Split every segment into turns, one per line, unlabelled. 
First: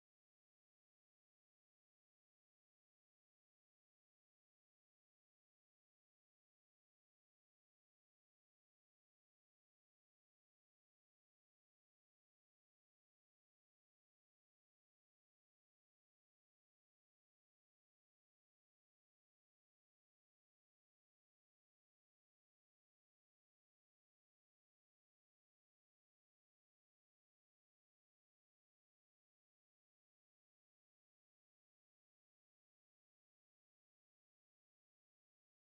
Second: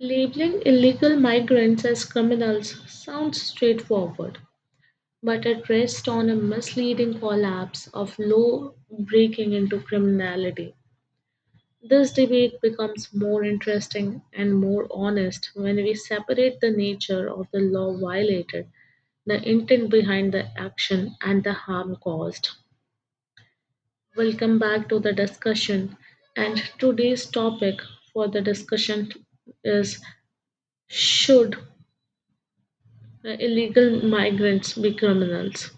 Labeling illegal migrants as criminals sounds straightforward, but it rests on a misleading collapse of law breaking into criminality. This debate becomes more interesting and more honest when we separate the nature of the law violated, the intent behind the action, and the harm caused. Welcome back to the discussion, and today's topic for the discussion is should illegal migrants be criminals.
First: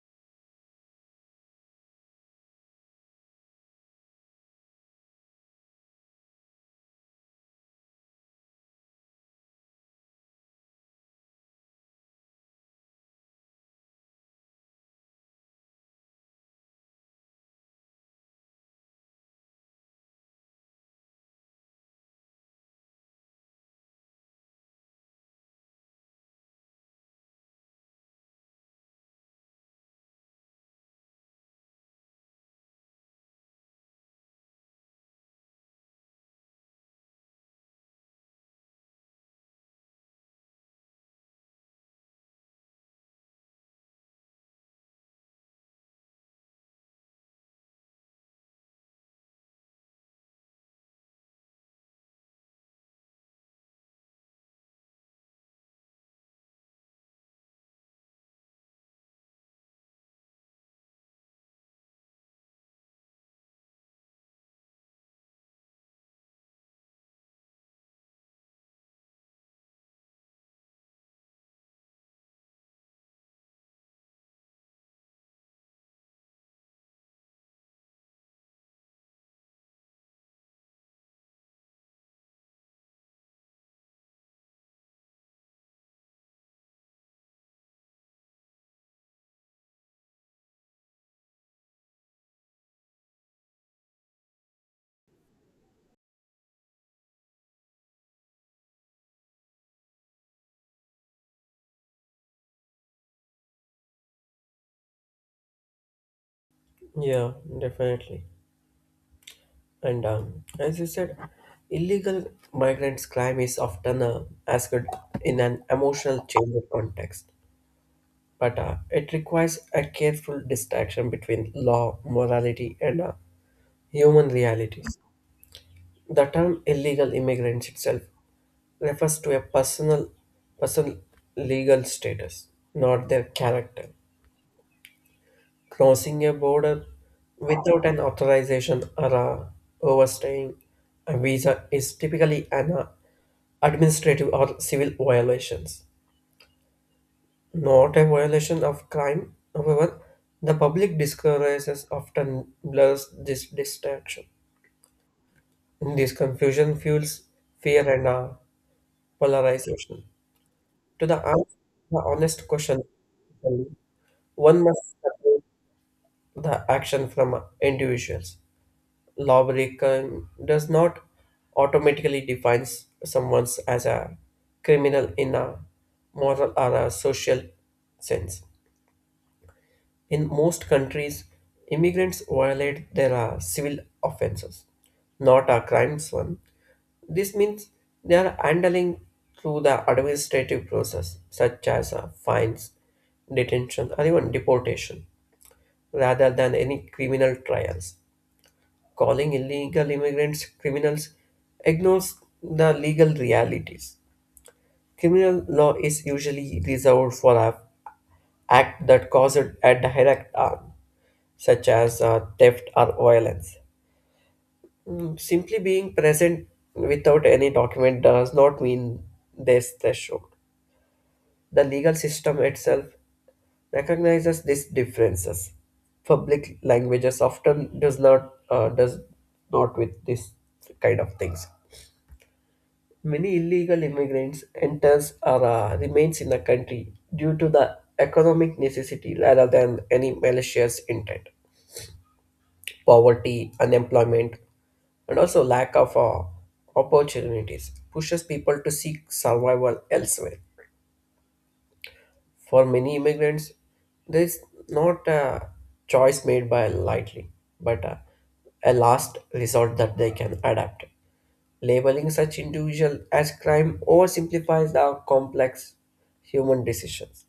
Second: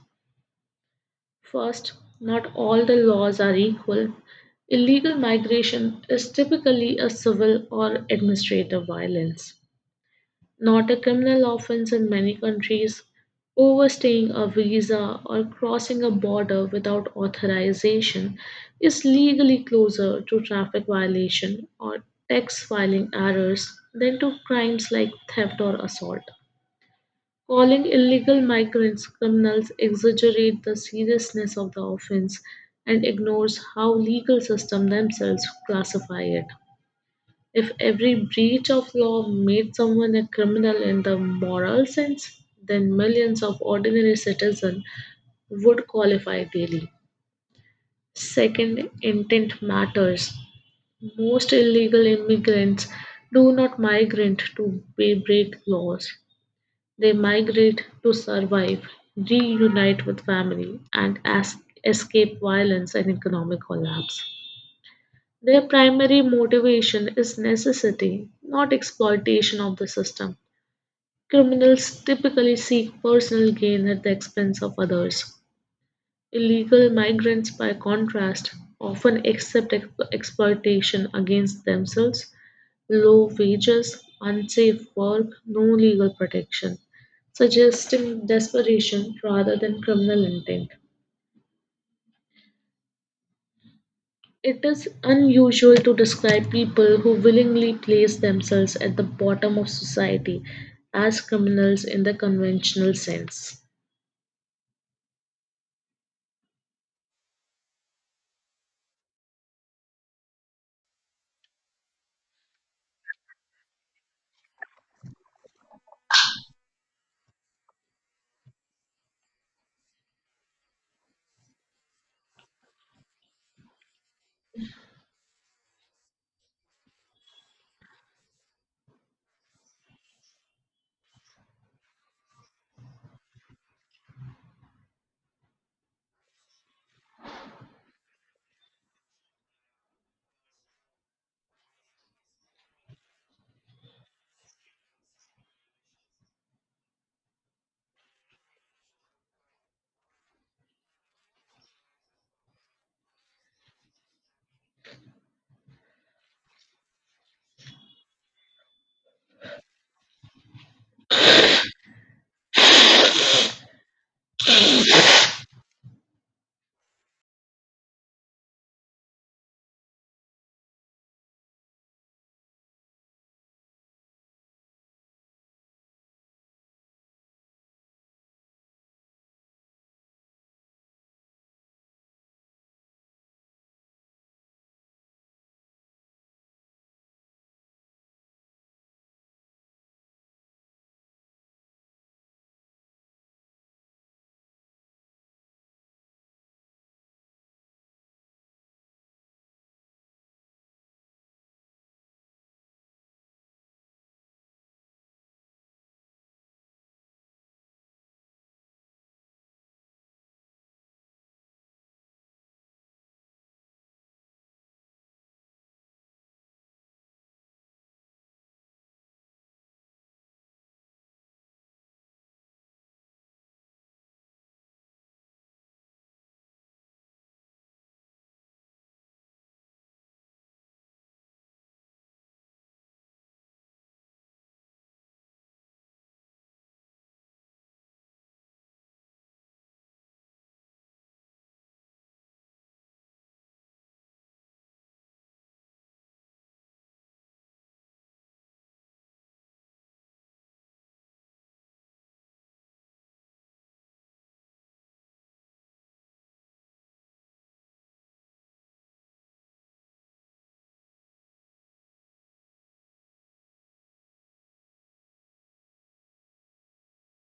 First, not all the laws are equal. Illegal migration is typically a civil or administrative violence, not a criminal offense in many countries. Overstaying a visa or crossing a border without authorization is legally closer to traffic violation or tax filing errors than to crimes like theft or assault. Calling illegal migrants criminals exaggerates the seriousness of the offense and ignores how legal system themselves classify it. If every breach of law made someone a criminal in the moral sense, then millions of ordinary citizens would qualify daily. Second, intent matters. Most illegal immigrants do not migrate to break laws. They migrate to survive, reunite with family, and escape violence and economic collapse. Their primary motivation is necessity, not exploitation of the system. Criminals typically seek personal gain at the expense of others. Illegal migrants, by contrast, often accept exploitation against themselves, low wages, unsafe work, no legal protection, suggesting desperation rather than criminal intent. It is unusual to describe people who willingly place themselves at the bottom of society as criminals in the conventional sense.
Yeah, definitely. And as you said, illegal migrants' crime is often asked in an emotional change of context, but it requires a careful distinction between law, morality, and human realities. The term illegal immigrants itself refers to a personal legal status, not their character. Crossing a border without an authorization or overstaying a visa is typically an administrative or civil violations, not a violation of crime. However, the public discourses often blurs this distinction. This confusion fuels fear and polarization. To the, an- the honest question, one must separate the action from individuals. Lawbreaker does not automatically define someone as a criminal in a moral or a social sense. In most countries, immigrants violate their civil offenses, not a crimes one. This means they are handling through the administrative process, such as fines, detention, or even deportation, rather than any criminal trials calling illegal immigrants criminals ignores the legal realities. Criminal law is usually reserved for an act that caused a direct harm, such as theft or violence. Simply being present without any document does not mean there's threshold. The legal system itself recognizes these differences. Public languages often does not with this kind of things. Many illegal immigrants enters or remains in the country due to the economic necessity rather than any malicious intent. Poverty, unemployment, and also lack of opportunities pushes people to seek survival elsewhere. For many immigrants, there is not a choice made by lightly, but a last resort that they can adapt. Labeling such individual as crime oversimplifies the complex human decisions.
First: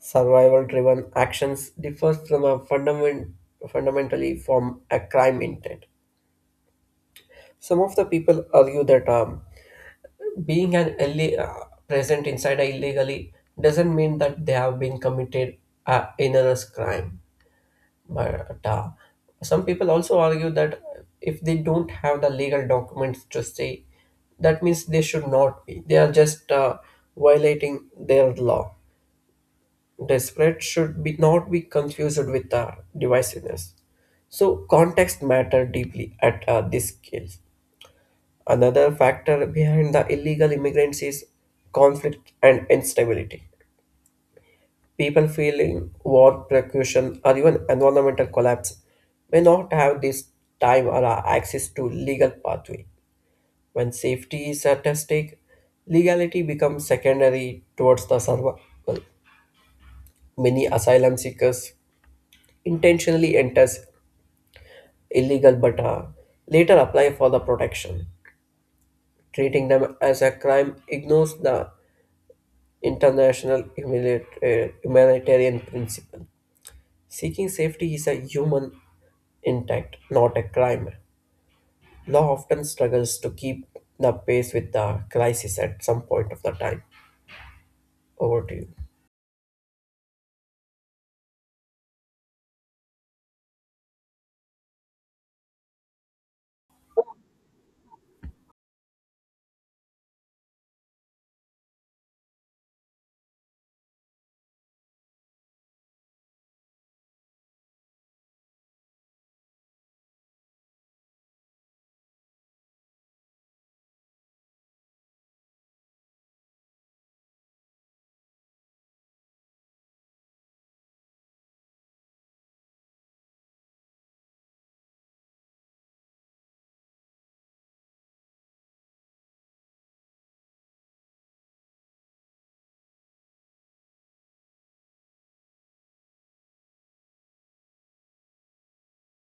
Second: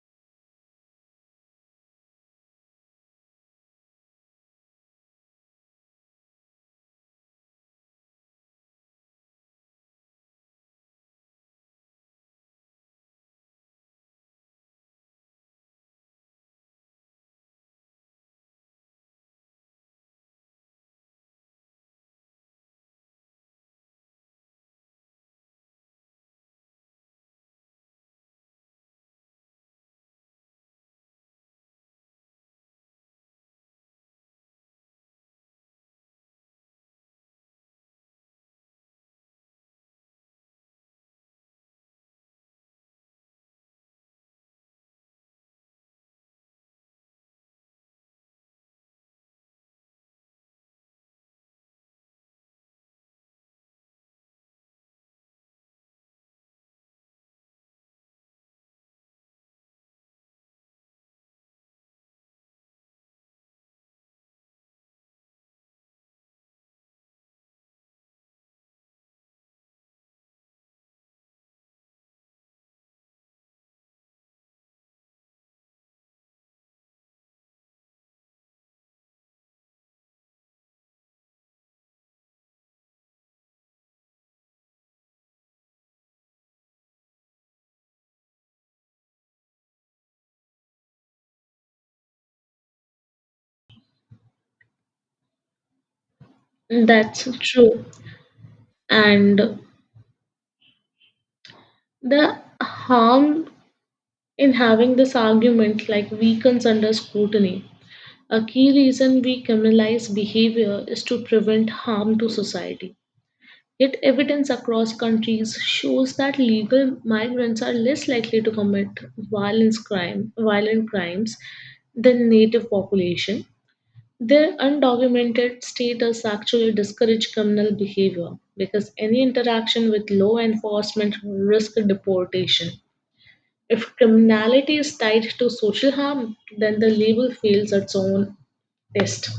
Survival-driven actions differ from fundamentally from a crime intent. Some of the people argue that being present inside illegally doesn't mean that they have been committed enormous crime but some people also argue that if they don't have the legal documents to stay that means they should not be they are just violating their law. Desperate should be not be confused with divisiveness, so context matter deeply at this scale. Another factor behind the illegal immigrants is conflict and instability. People feeling war, persecution, or even environmental collapse may not have this time or access to legal pathway. When safety is at stake, legality becomes secondary towards the survival. Many asylum seekers intentionally enters illegal but later apply for the protection. Treating them as a crime ignores the international humanitarian principle. Seeking safety is a human intact, not a crime. Law often struggles to keep the pace with the crisis at some point of the time. Over to you.
That's true. And the harm in having this argument like weakens under scrutiny. A key reason we criminalize behavior is to prevent harm to society. Yet evidence across countries shows that legal migrants are less likely to commit violent crimes than native population. Their undocumented status actually discourage criminal behavior because any interaction with law enforcement risk deportation. If criminality is tied to social harm, then the label fails its own test.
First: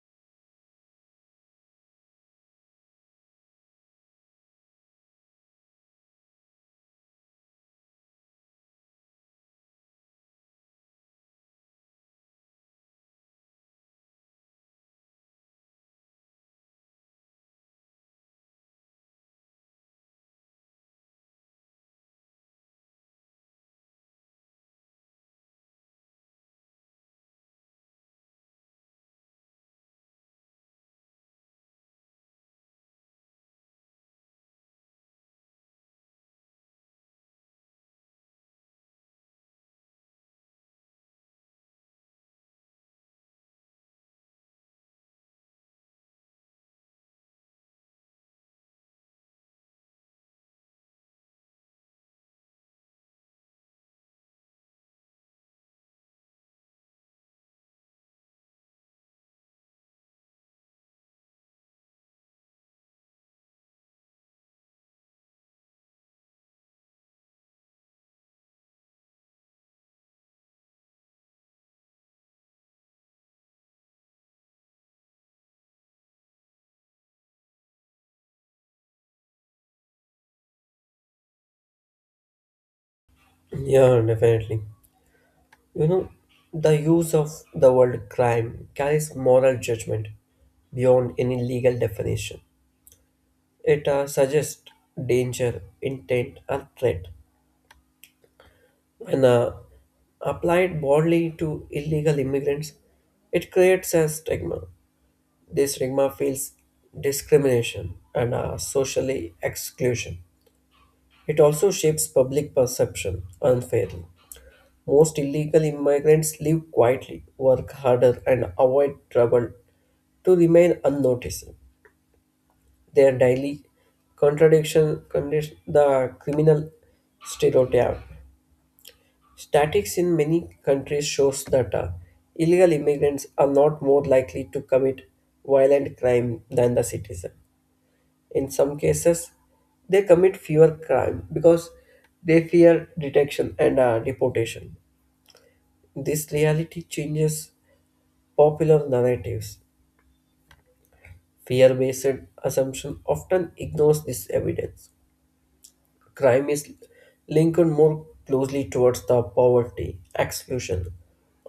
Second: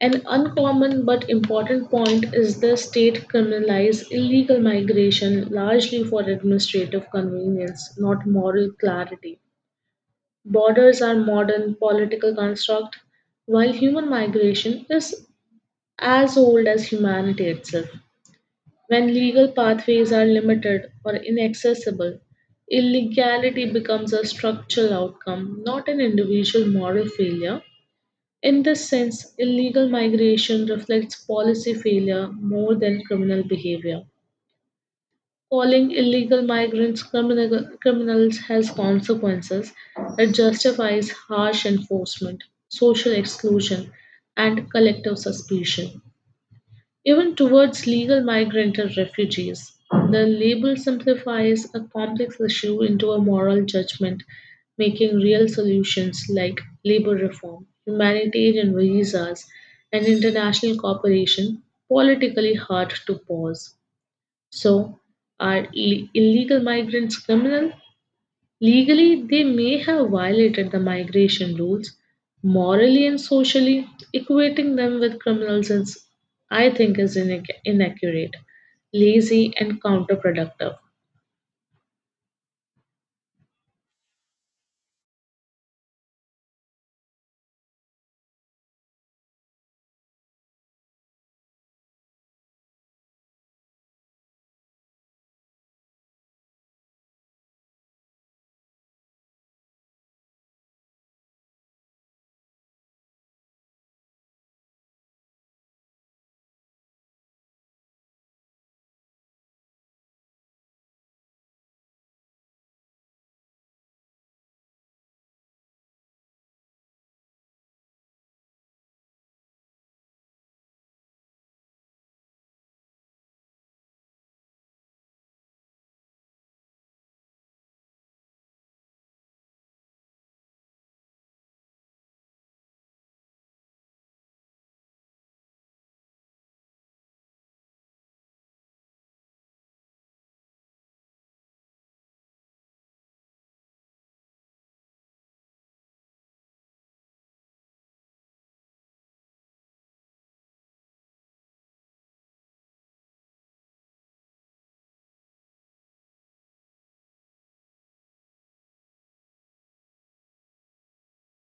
An uncommon but important point is the state criminalized illegal migration largely for administrative convenience, not moral clarity. Borders are modern political construct, while human migration is as old as humanity itself. When legal pathways are limited or inaccessible, illegality becomes a structural outcome, not an individual moral failure. In this sense, illegal migration reflects policy failure more than criminal behavior. Calling illegal migrants criminals has consequences that justifies harsh enforcement, social exclusion, and collective suspicion. Even towards legal migrant or refugees, the label simplifies a complex issue into a moral judgment, making real solutions like labor reform, humanitarian visas, and international cooperation politically hard to pause. So, are illegal migrants criminal? Legally, they may have violated the migration rules; morally and socially, equating them with criminals is, I think, inaccurate, lazy, and counterproductive.
Yeah, definitely. You know, the use of the word crime carries moral judgment beyond any legal definition. It suggests danger, intent, or threat when applied broadly to illegal immigrants, it creates a stigma. This stigma feels discrimination and socially exclusion. It also shapes public perception unfairly. Most illegal immigrants live quietly, work harder, and avoid trouble to remain unnoticed. Their daily contradiction condition the criminal stereotype. Statistics in many countries shows that illegal immigrants are not more likely to commit violent crime than the citizen. In some cases, they commit fewer crime because they fear detection and deportation. This reality changes popular narratives. Fear-based assumption often ignores this evidence. Crime is linked more closely towards the poverty, exclusion,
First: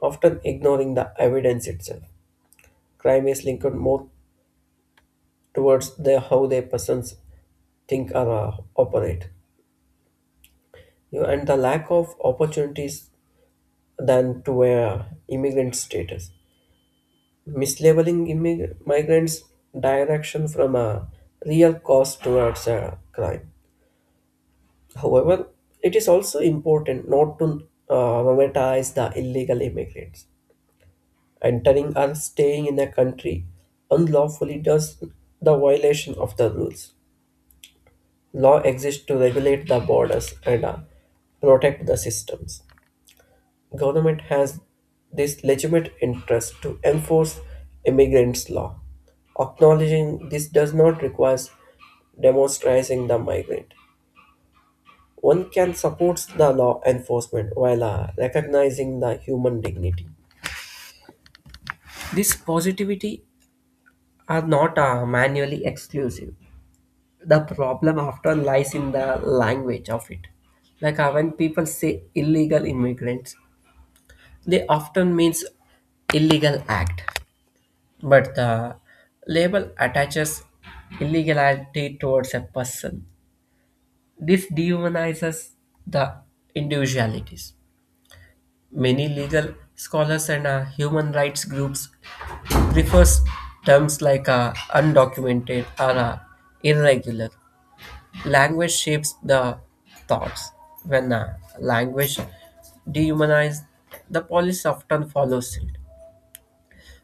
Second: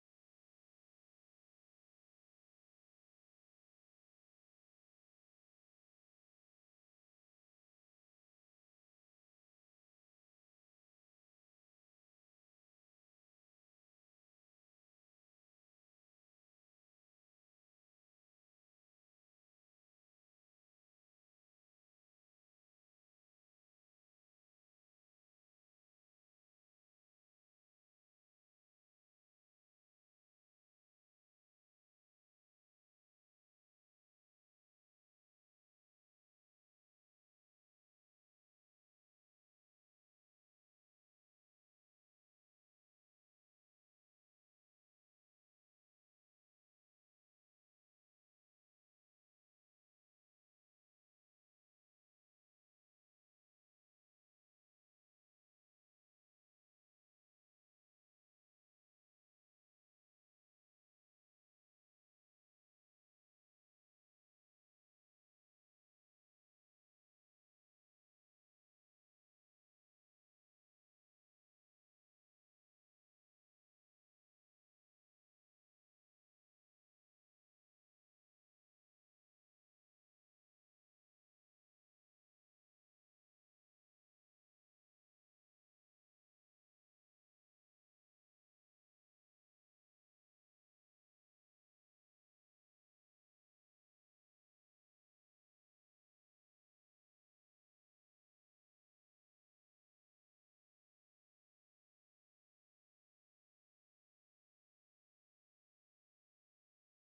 often ignoring the evidence itself. Crime is linked more towards the how their persons think or operate, and the lack of opportunities than to a immigrant status, mislabeling migrants' direction from a real cause towards a crime. However, it is also important not to romanticize the illegal immigrants. Entering or staying in a country unlawfully does the violation of the rules. Law exists to regulate the borders and protect the systems. Government has this legitimate interest to enforce immigrants' law. Acknowledging this does not require demonstrating the migrant. One can support the law enforcement while recognizing the human dignity. These positivity are not manually exclusive. The problem often lies in the language of it, like when people say illegal immigrants they often means illegal act but the label attaches illegality towards a person. This dehumanizes the individualities. Many legal scholars and human rights groups prefers terms like undocumented or irregular. Language shapes the thoughts. When language dehumanizes, the policy often follows it.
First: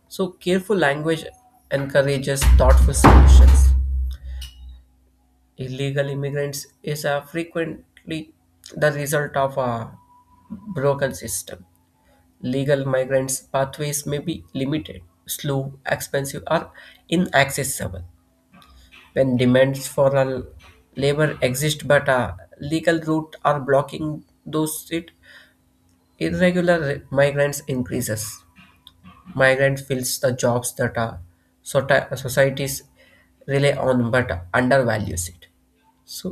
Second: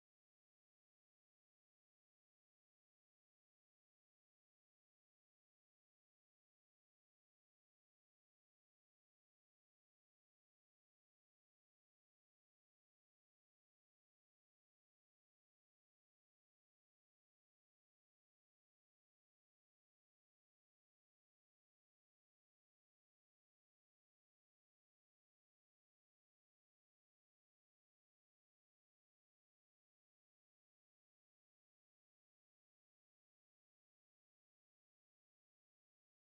So, careful language encourages thoughtful solutions. Illegal immigrants is frequently the result of a broken system. Legal migrants' pathways may be limited, slow, expensive, or inaccessible. When demands for a labor exist but a legal route are blocking those, it irregular migrants increases. Migrant fills the jobs that are societies rely on but undervalues it, so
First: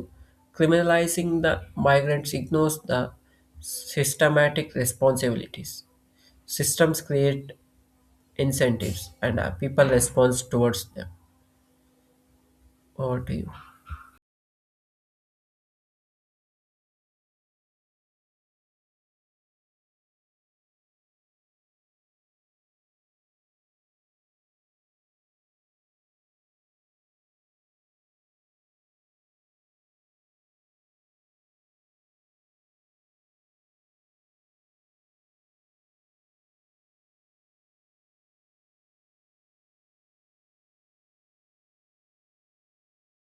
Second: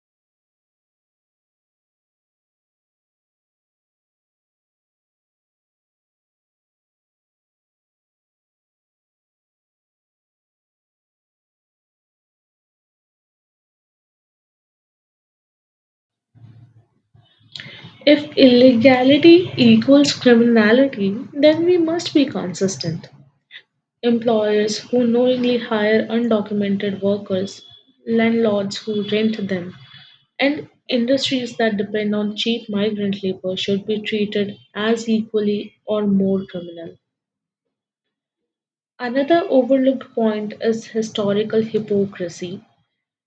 criminalizing the migrants ignores the systematic responsibilities. Systems create incentives and people respond towards them. Over to you.
If illegality equals criminality, then we must be consistent. Employers who knowingly hire undocumented workers, landlords who rent them, and industries that depend on cheap migrant labor should be treated as equally or more criminal. Another overlooked point is historical hypocrisy.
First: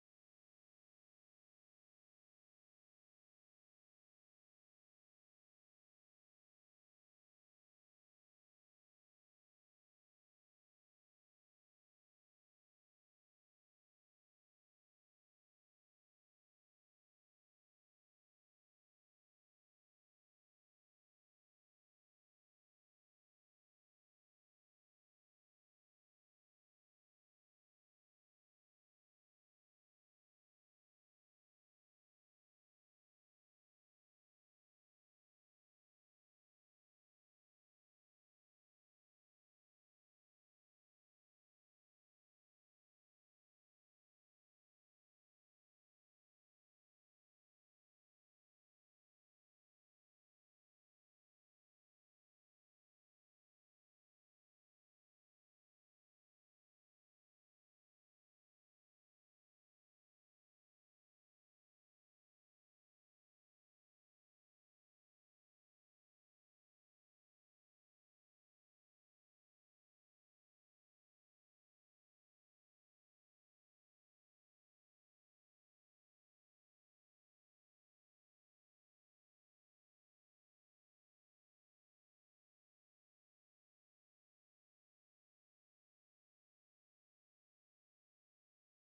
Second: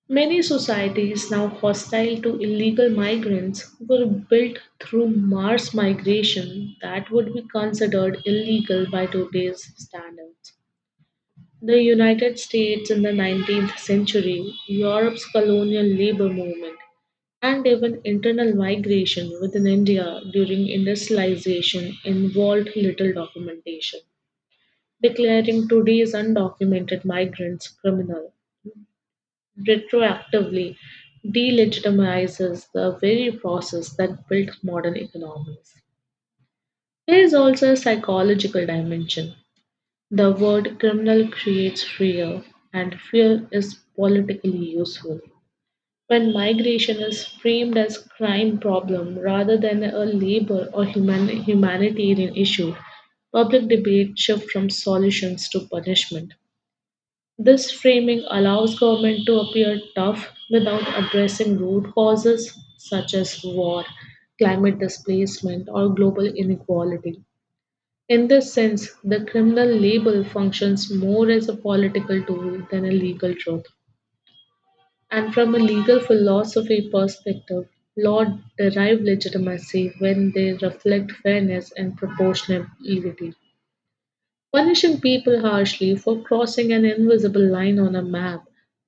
Many societies now hostile to illegal migrants were built through mass migration that would be considered illegal by today's standards. The United States in the 19th century, Europe's colonial labor movement, and even internal migration within India during industrialization involved little documentation, declaring today's undocumented migrants criminal retroactively delegitimizes the very process that built modern economies. There is also a psychological dimension. The word criminal creates fear, and fear is politically useful. When migration is framed as crime problem rather than a labor or humanitarian issue, public debate shifts from solutions to punishment. This framing allows government to appear tough without addressing root causes such as war, climate displacement, or global inequality. In this sense, the criminal label functions more as a political tool than a legal truth. And from a legal philosophy perspective, laws derive legitimacy when they reflect fairness and proportionality. Punishing people harshly for crossing an invisible line on a map,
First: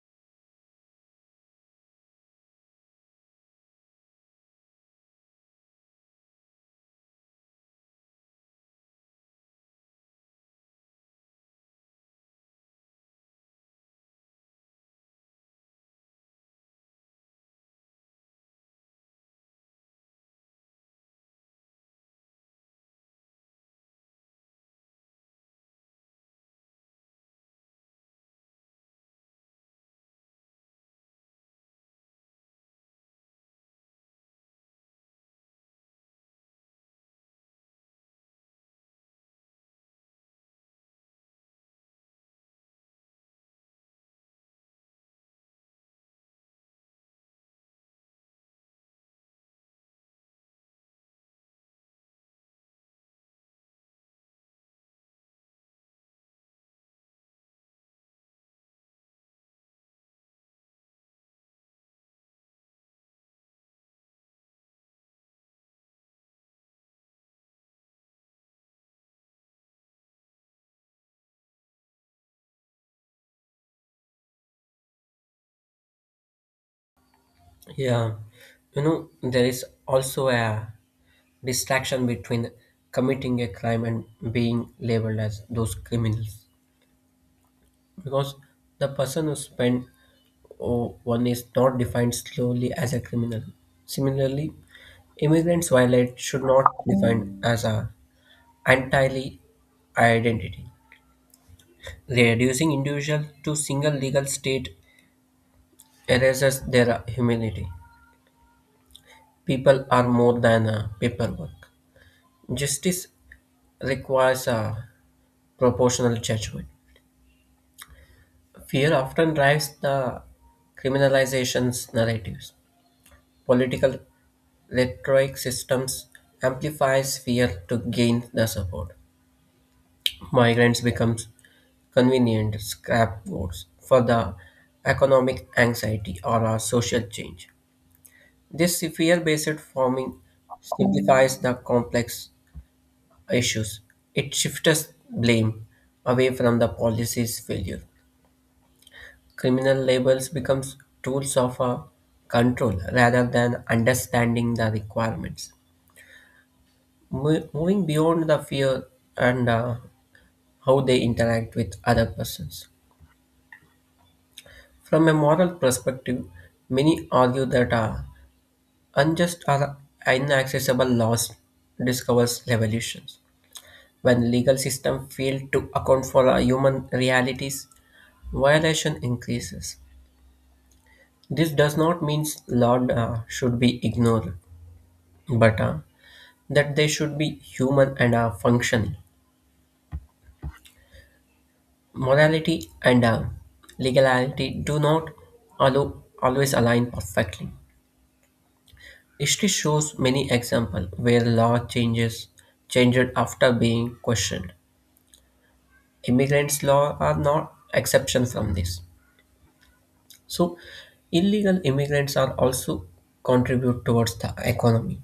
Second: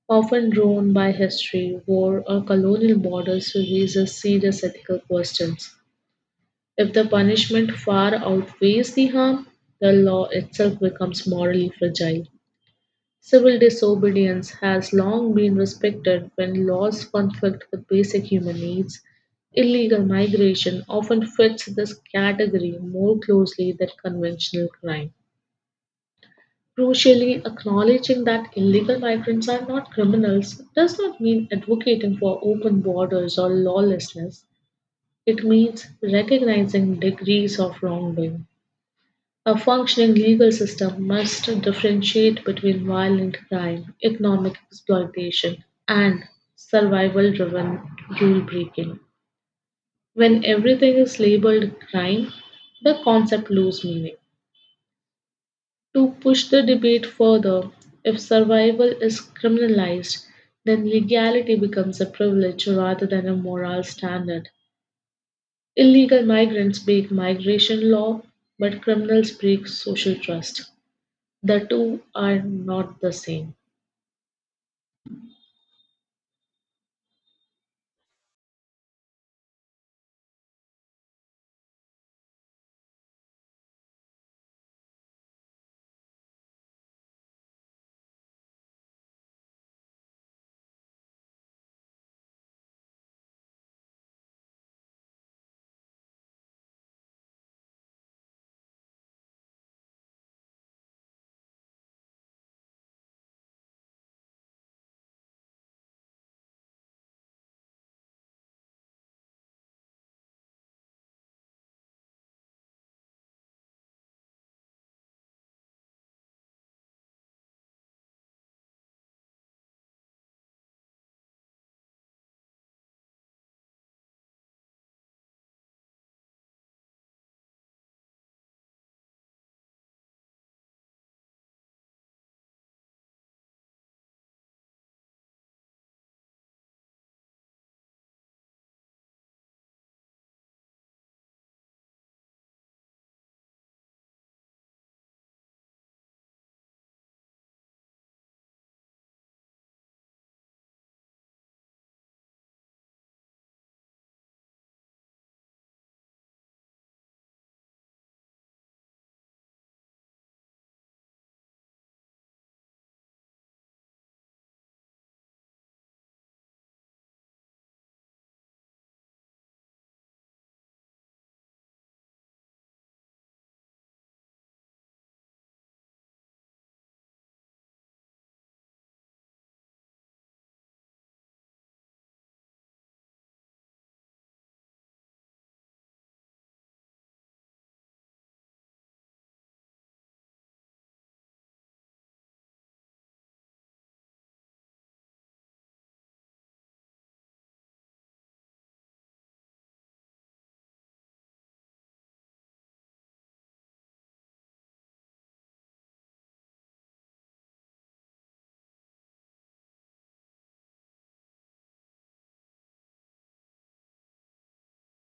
often drawn by history, war, or colonial borders, raises serious ethical questions. If the punishment far outweighs the harm, the law itself becomes morally fragile. Civil disobedience has long been respected when laws conflict with basic human needs. Illegal migration often fits this category more closely than conventional crime. Crucially, acknowledging that illegal migrants are not criminals does not mean advocating for open borders or lawlessness. It means recognizing degrees of wrongdoing. A functioning legal system must differentiate between violent crime, economic exploitation, and survival driven rule breaking. When everything is labeled crime, the concept loses meaning. To push the debate further, if survival is criminalized, then legality becomes a privilege rather than a moral standard. Illegal migrants break migration law, but criminals break social trust. The two are not the same.
Yeah, you know, there is also a distraction between committing a crime and being labeled as those criminals because the person who spent oh, one is not defined slowly as a criminal. Similarly, immigrants violate should not be defined as a entirely identity. Reducing individual to single legal state erases their humanity. People are more than a paperwork. Justice requires a proportional judgment. Fear often drives the criminalization's narratives. Political rhetoric systems amplifies fear to gain the support. Migrants becomes convenient scapegoats for the economic anxiety or a social change. This fear-based forming simplifies the complex issues. It shifts blame away from the policy's failure. Criminal labels becomes tools of control rather than understanding the requirements. Moving beyond the fear and how they interact with other persons. From a moral perspective, many argue that unjust or inaccessible laws discovers revolutions. When legal system fail to account for human realities, violation increases. This does not mean law should be ignored, but that they should be human and are functional. Morality and legality do not always align perfectly. History shows many examples where law changes changed after being questioned. Immigrants' law are not exception from this. So, illegal immigrants are also contribute towards the economy.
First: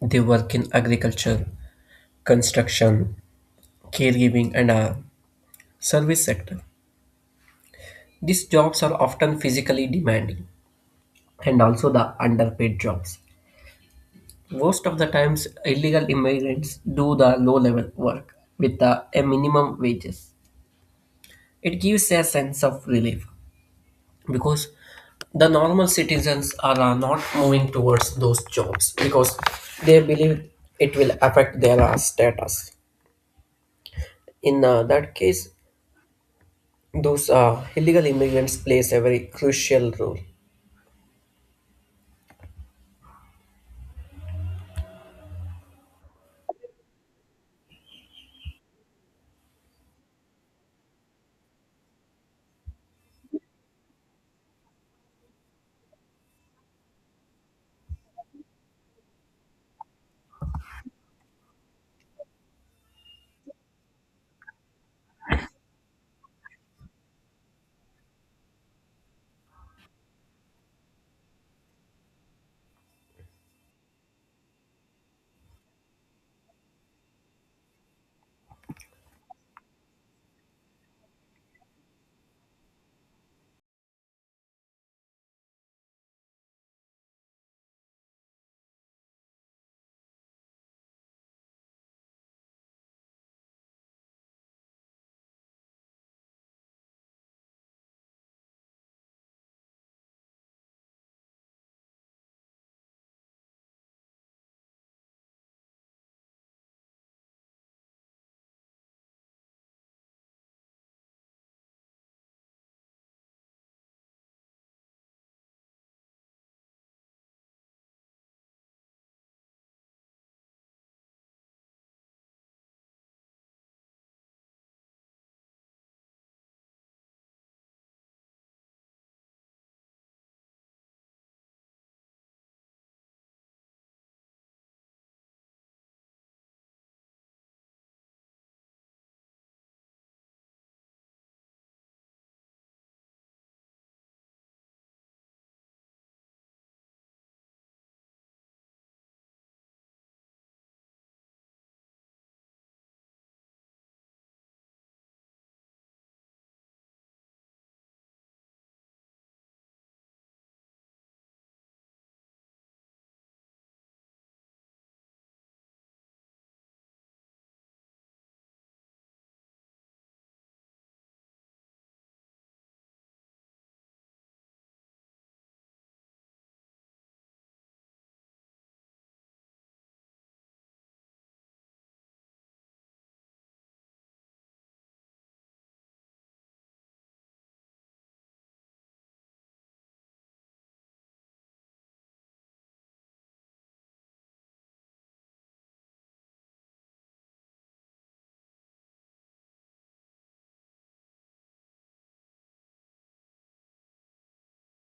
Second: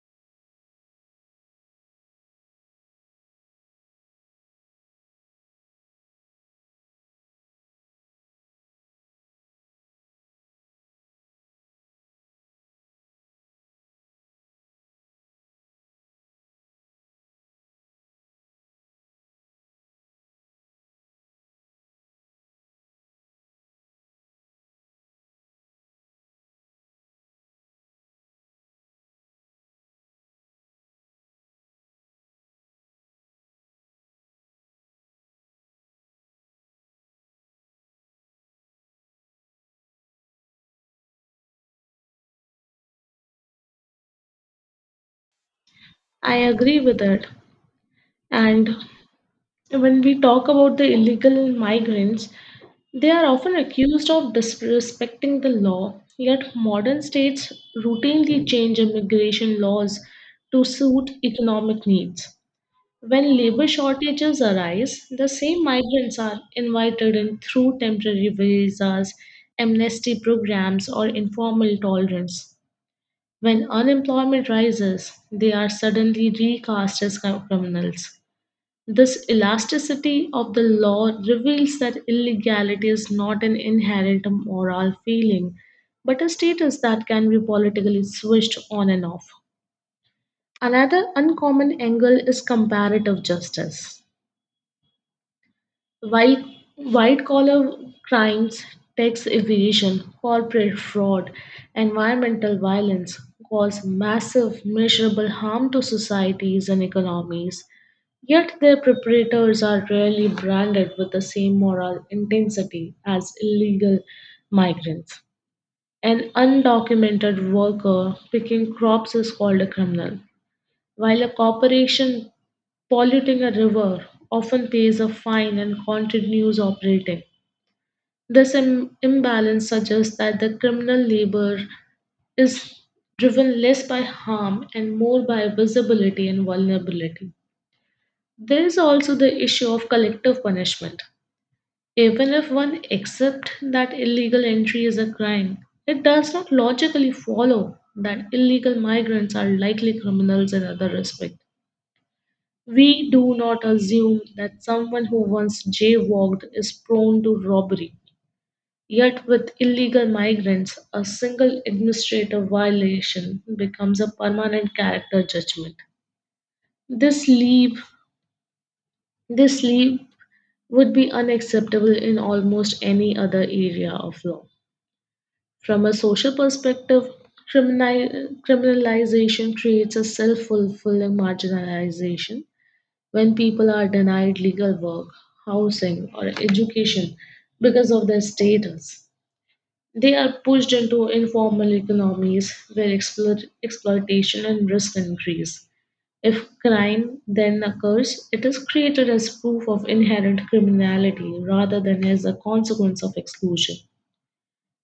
They work in agriculture, construction, caregiving, and service sector. These jobs are often physically demanding and also the underpaid jobs. Most of the times, illegal immigrants do the low level work with a minimum wages. It gives a sense of relief because the normal citizens are not moving towards those jobs because they believe it will affect their status. In that case, those illegal immigrants plays a very crucial role.
I agree with that. And when we talk about the illegal migrants, they are often accused of disrespecting the law, yet, modern states routinely change immigration laws to suit economic needs. When labor shortages arise, the same migrants are invited in through temporary visas, amnesty programs, or informal tolerance. When unemployment rises, they are suddenly recast as criminals. This elasticity of the law reveals that illegality is not an inherent moral feeling, but a status that can be politically switched on and off. Another uncommon angle is comparative justice. White White collar crimes, tax evasion, corporate fraud, environmental violence cause massive measurable harm to societies and economies. Yet their perpetrators are rarely branded with the same moral intensity as illegal migrants. An undocumented worker picking crops is called a criminal, while a corporation polluting a river often pays a fine and continues operating. This imbalance suggests that the criminal labor is driven less by harm and more by visibility and vulnerability. There is also the issue of collective punishment. Even if one accepts that illegal entry is a crime, it does not logically follow that illegal migrants are likely criminals in other respects. We do not assume that someone who once jaywalked is prone to robbery. Yet, with illegal migrants, a single administrative violation becomes a permanent character judgment. This leap, this leap would be unacceptable in almost any other area of law. From a social perspective, criminalization creates a self fulfilling marginalization when people are denied legal work, housing, or education because of their status. They are pushed into informal economies where exploitation and risk increase. If crime then occurs, it is created as proof of inherent criminality rather than as a consequence of exclusion.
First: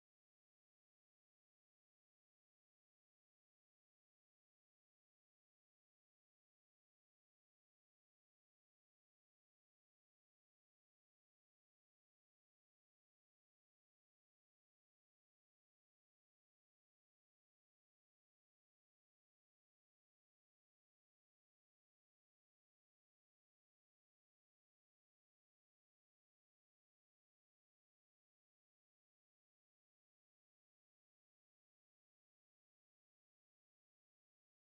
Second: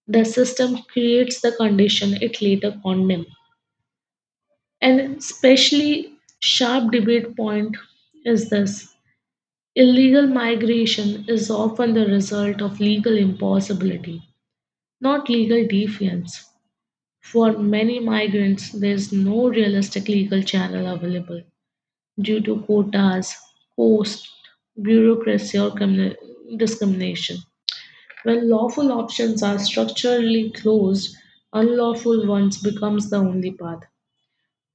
The system creates the condition it later condemns. And especially sharp debate point is this. Illegal migration is often the result of legal impossibility, not legal defiance. For many migrants, there is no realistic legal channel available due to quotas, cost, bureaucracy, or criminal discrimination. When lawful options are structurally closed, unlawful ones becomes the only path.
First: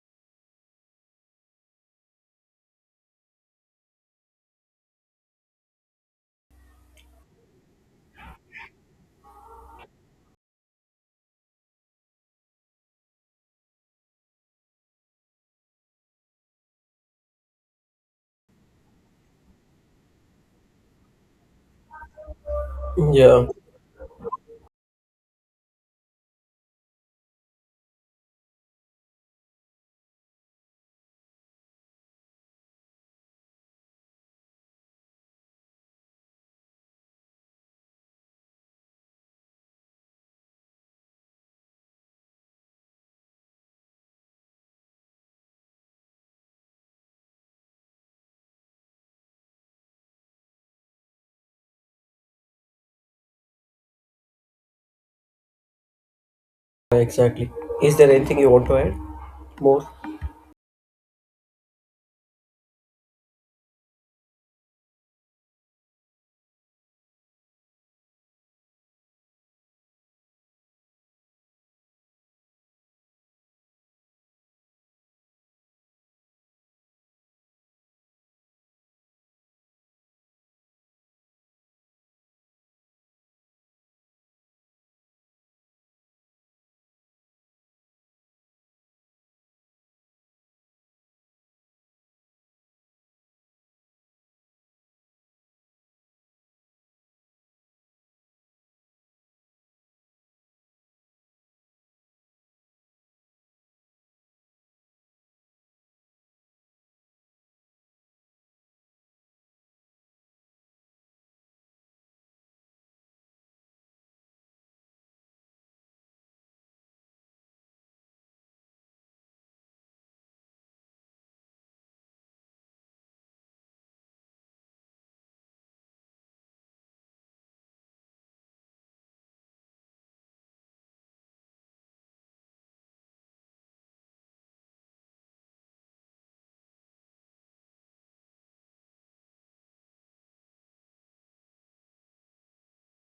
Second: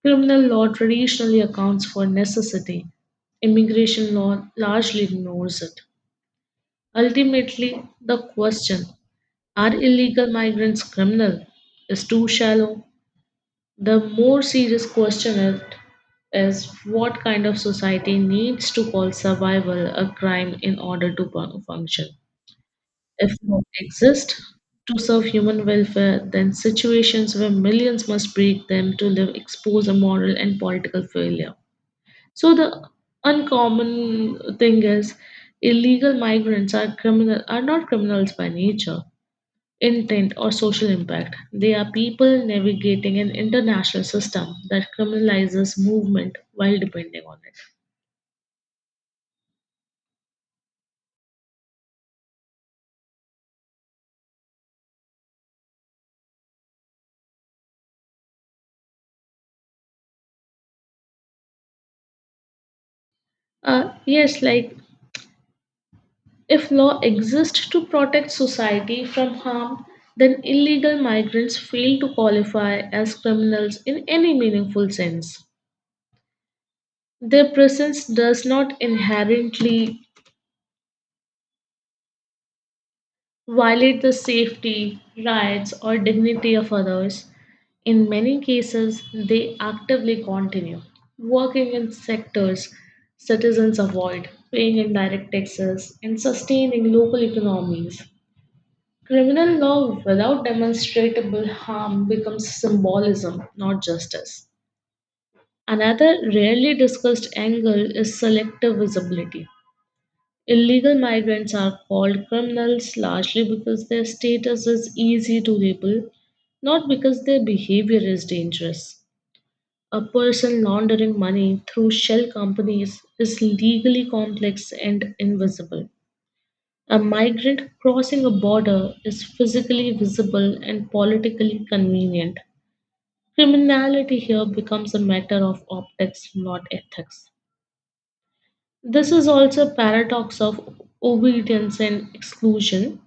Criminal law traditionally accounts for necessity. Immigration law largely ignores it. Ultimately, the question, are illegal migrants criminal, is too shallow. The more serious question is, what kind of society needs to call survival a crime in order to function. If
Yeah,
not exist to serve human welfare, then situations where millions must break them to live expose a moral and political failure. So the uncommon thing is illegal migrants are criminal are not criminals by nature, intent or social impact. They are people navigating an international system that criminalizes movement while depending on it.
Yeah, exactly. Is there anything you want to add more?
Yes, if law exists to protect society from harm, then illegal migrants fail to qualify as criminals in any meaningful sense. Their presence does not inherently violate the safety, rights, or dignity of others. In many cases, they actively continue working in sectors citizens avoid, paying indirect taxes, and sustaining local economies. Criminal law without demonstrable harm becomes symbolism, not justice. Another rarely discussed angle is selective visibility. Illegal migrants are called criminals largely because their status is easy to label, not because their behavior is dangerous. A person laundering money through shell companies is legally complex and invisible. A migrant crossing a border is physically visible and politically convenient. Criminality here becomes a matter of optics, not ethics. This is also a paradox of obedience and exclusion.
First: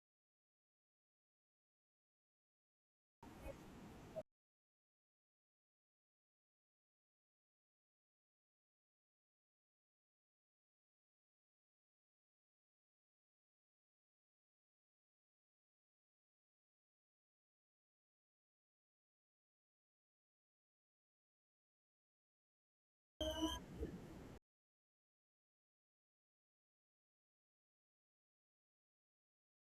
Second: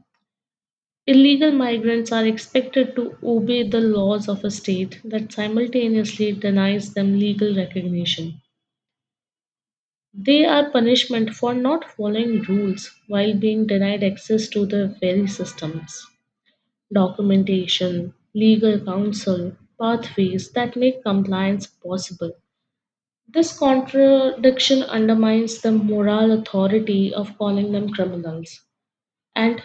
Illegal migrants are expected to obey the laws of a state that simultaneously denies them legal recognition. They are punishment for not following rules while being denied access to the very systems, documentation, legal counsel, pathways that make compliance possible. This contradiction undermines the moral authority of calling them criminals. And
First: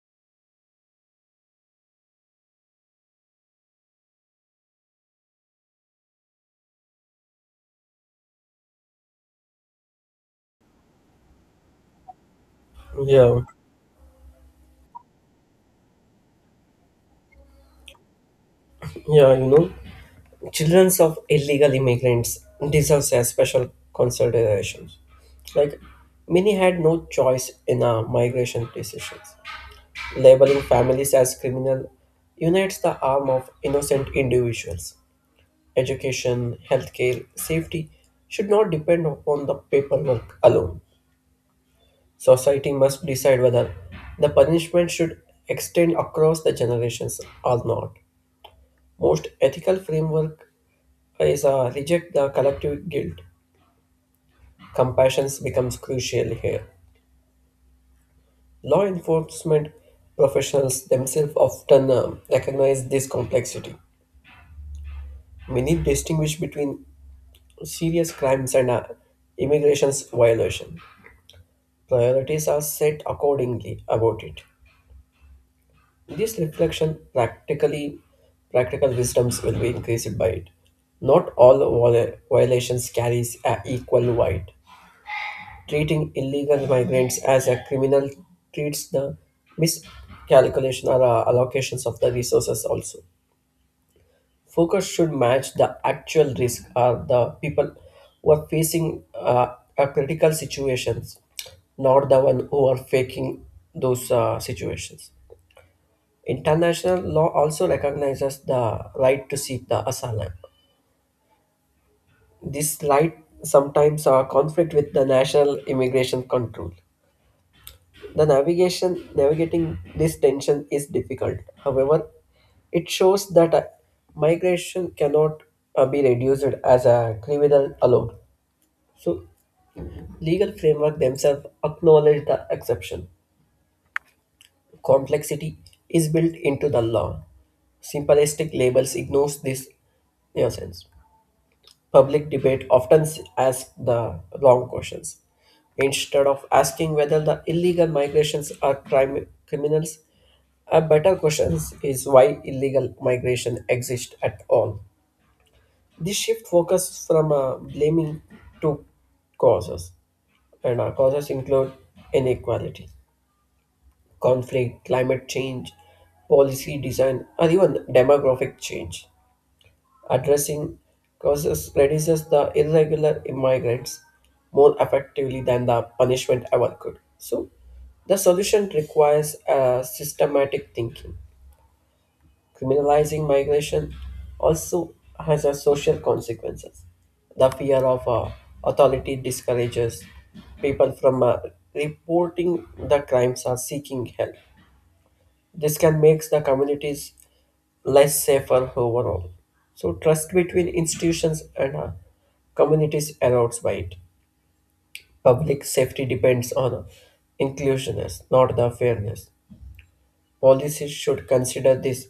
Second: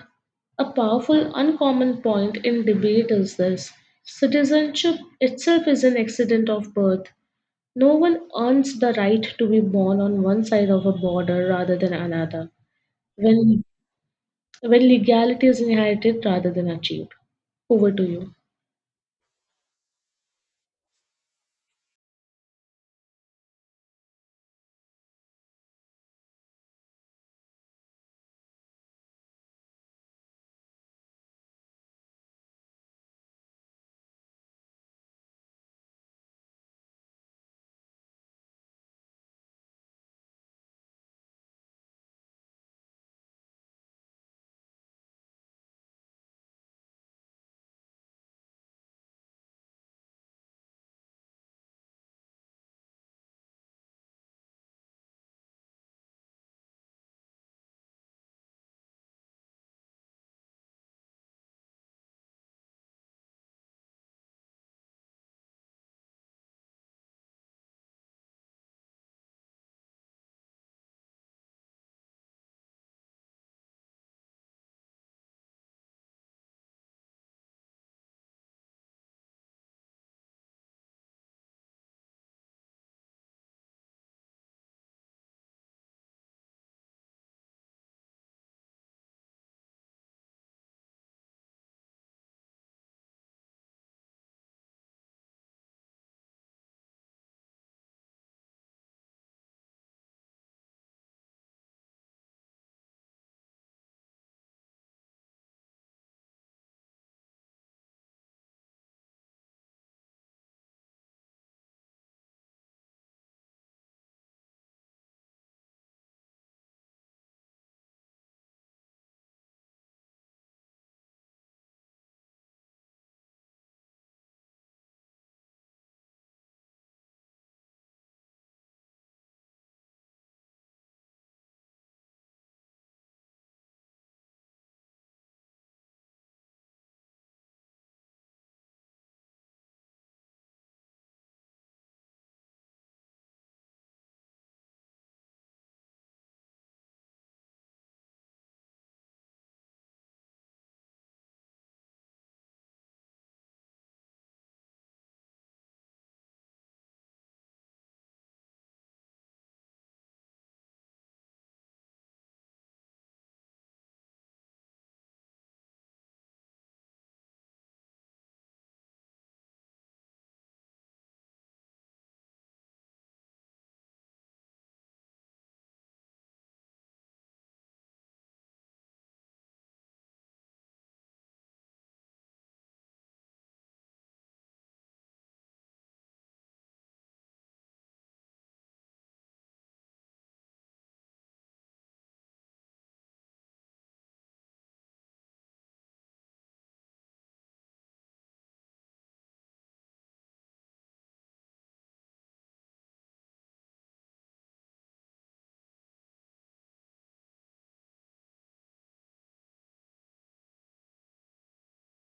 a powerful, uncommon point in debate is this: citizenship itself is an accident of birth. No one earns the right to be born on one side of a border rather than another,
Yeah.
when, when legality is inherited rather than achieved. Over to you.
Yeah, you know. Children of illegal immigrants deserves a special consideration. Like many had no choice in our migration decisions. Labeling families as criminal unites the arm of innocent individuals. Education, healthcare, safety should not depend upon the paperwork alone. Society must decide whether the punishment should extend across the generations or not. Most ethical framework is reject the collective guilt. Compassion becomes crucial here. Law enforcement professionals themselves often recognize this complexity. Many distinguish between serious crimes and immigration's violation. Priorities are set accordingly about it. This reflection practical wisdoms will be increased by it. Not all violations carries a equal weight. Treating illegal migrants as a criminal treats the miscalculation or allocations of the resources also. Focus should match the actual risk or the people who are facing a critical situations, not the one who are faking those situations. International law also recognizes the right to seek the asylum. This right sometimes are conflict with the national immigration control. The navigation navigating this tension is difficult. However, it shows that migration cannot be reduced as a criminal alone. So legal framework themselves acknowledge the exception. Complexity is built into the law. Simplistic labels ignores this nuisance. Public debate often ask the wrong questions. Instead of asking whether the illegal migrations are crime criminals, a better question is why illegal migration exists at all. This shift focuses from blaming to causes, and our causes include inequality, conflict, climate change, policy design, or even demographic change. Addressing causes reduces the irregular immigrants more effectively than the punishment ever could. So, the solution requires systematic thinking. Criminalizing migration also has a social consequences. The fear of authority discourages people from reporting the crimes or seeking help. This can make the communities less safer overall. So trust between institutions and communities erodes by it. Public safety depends on inclusiveness, not the fairness. Policies should consider these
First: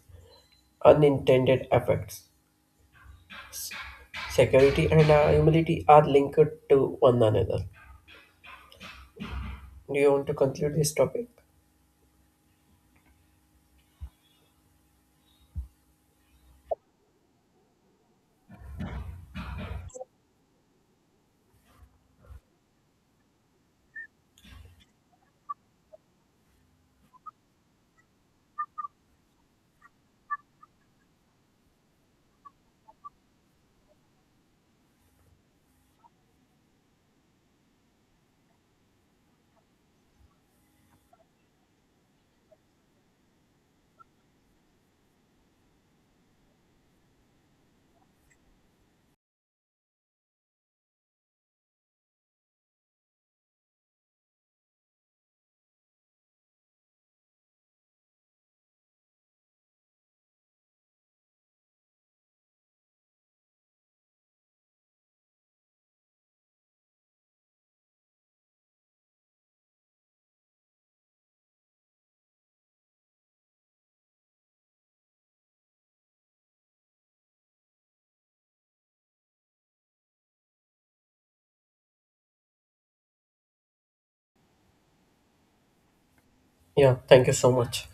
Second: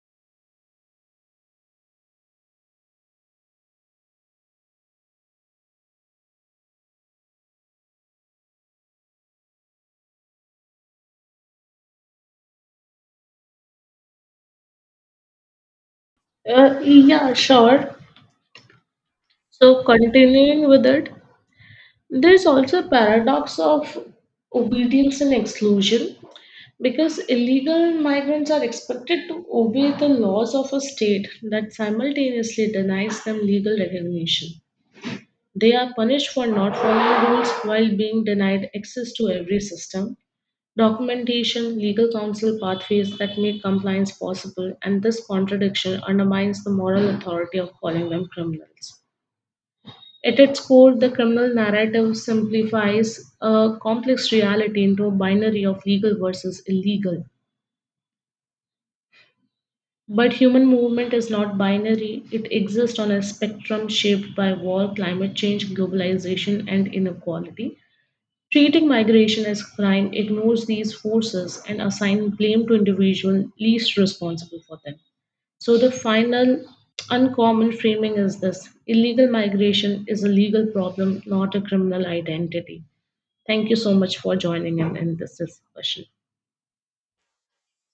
unintended effects. Security and humility are linked to one another. Do you want to conclude this topic?
Yeah, sure. So, continuing with it, there's also a paradox of obedience and exclusion. Because illegal migrants are expected to obey the laws of a state that simultaneously denies them legal recognition. They are punished for not following rules while being denied access to every system, documentation, legal counsel pathways that make compliance possible, and this contradiction undermines the moral authority of calling them criminals. At its core, the criminal narrative simplifies a complex reality into a binary of legal versus illegal. But human movement is not binary, it exists on a spectrum shaped by war, climate change, globalization, and inequality. Treating migration as crime ignores these forces and assigns blame to individuals least responsible for them. So, the final uncommon framing is this: illegal migration is a legal problem, not a criminal identity. Thank you so much for joining in this discussion.
Yeah, thank you so much.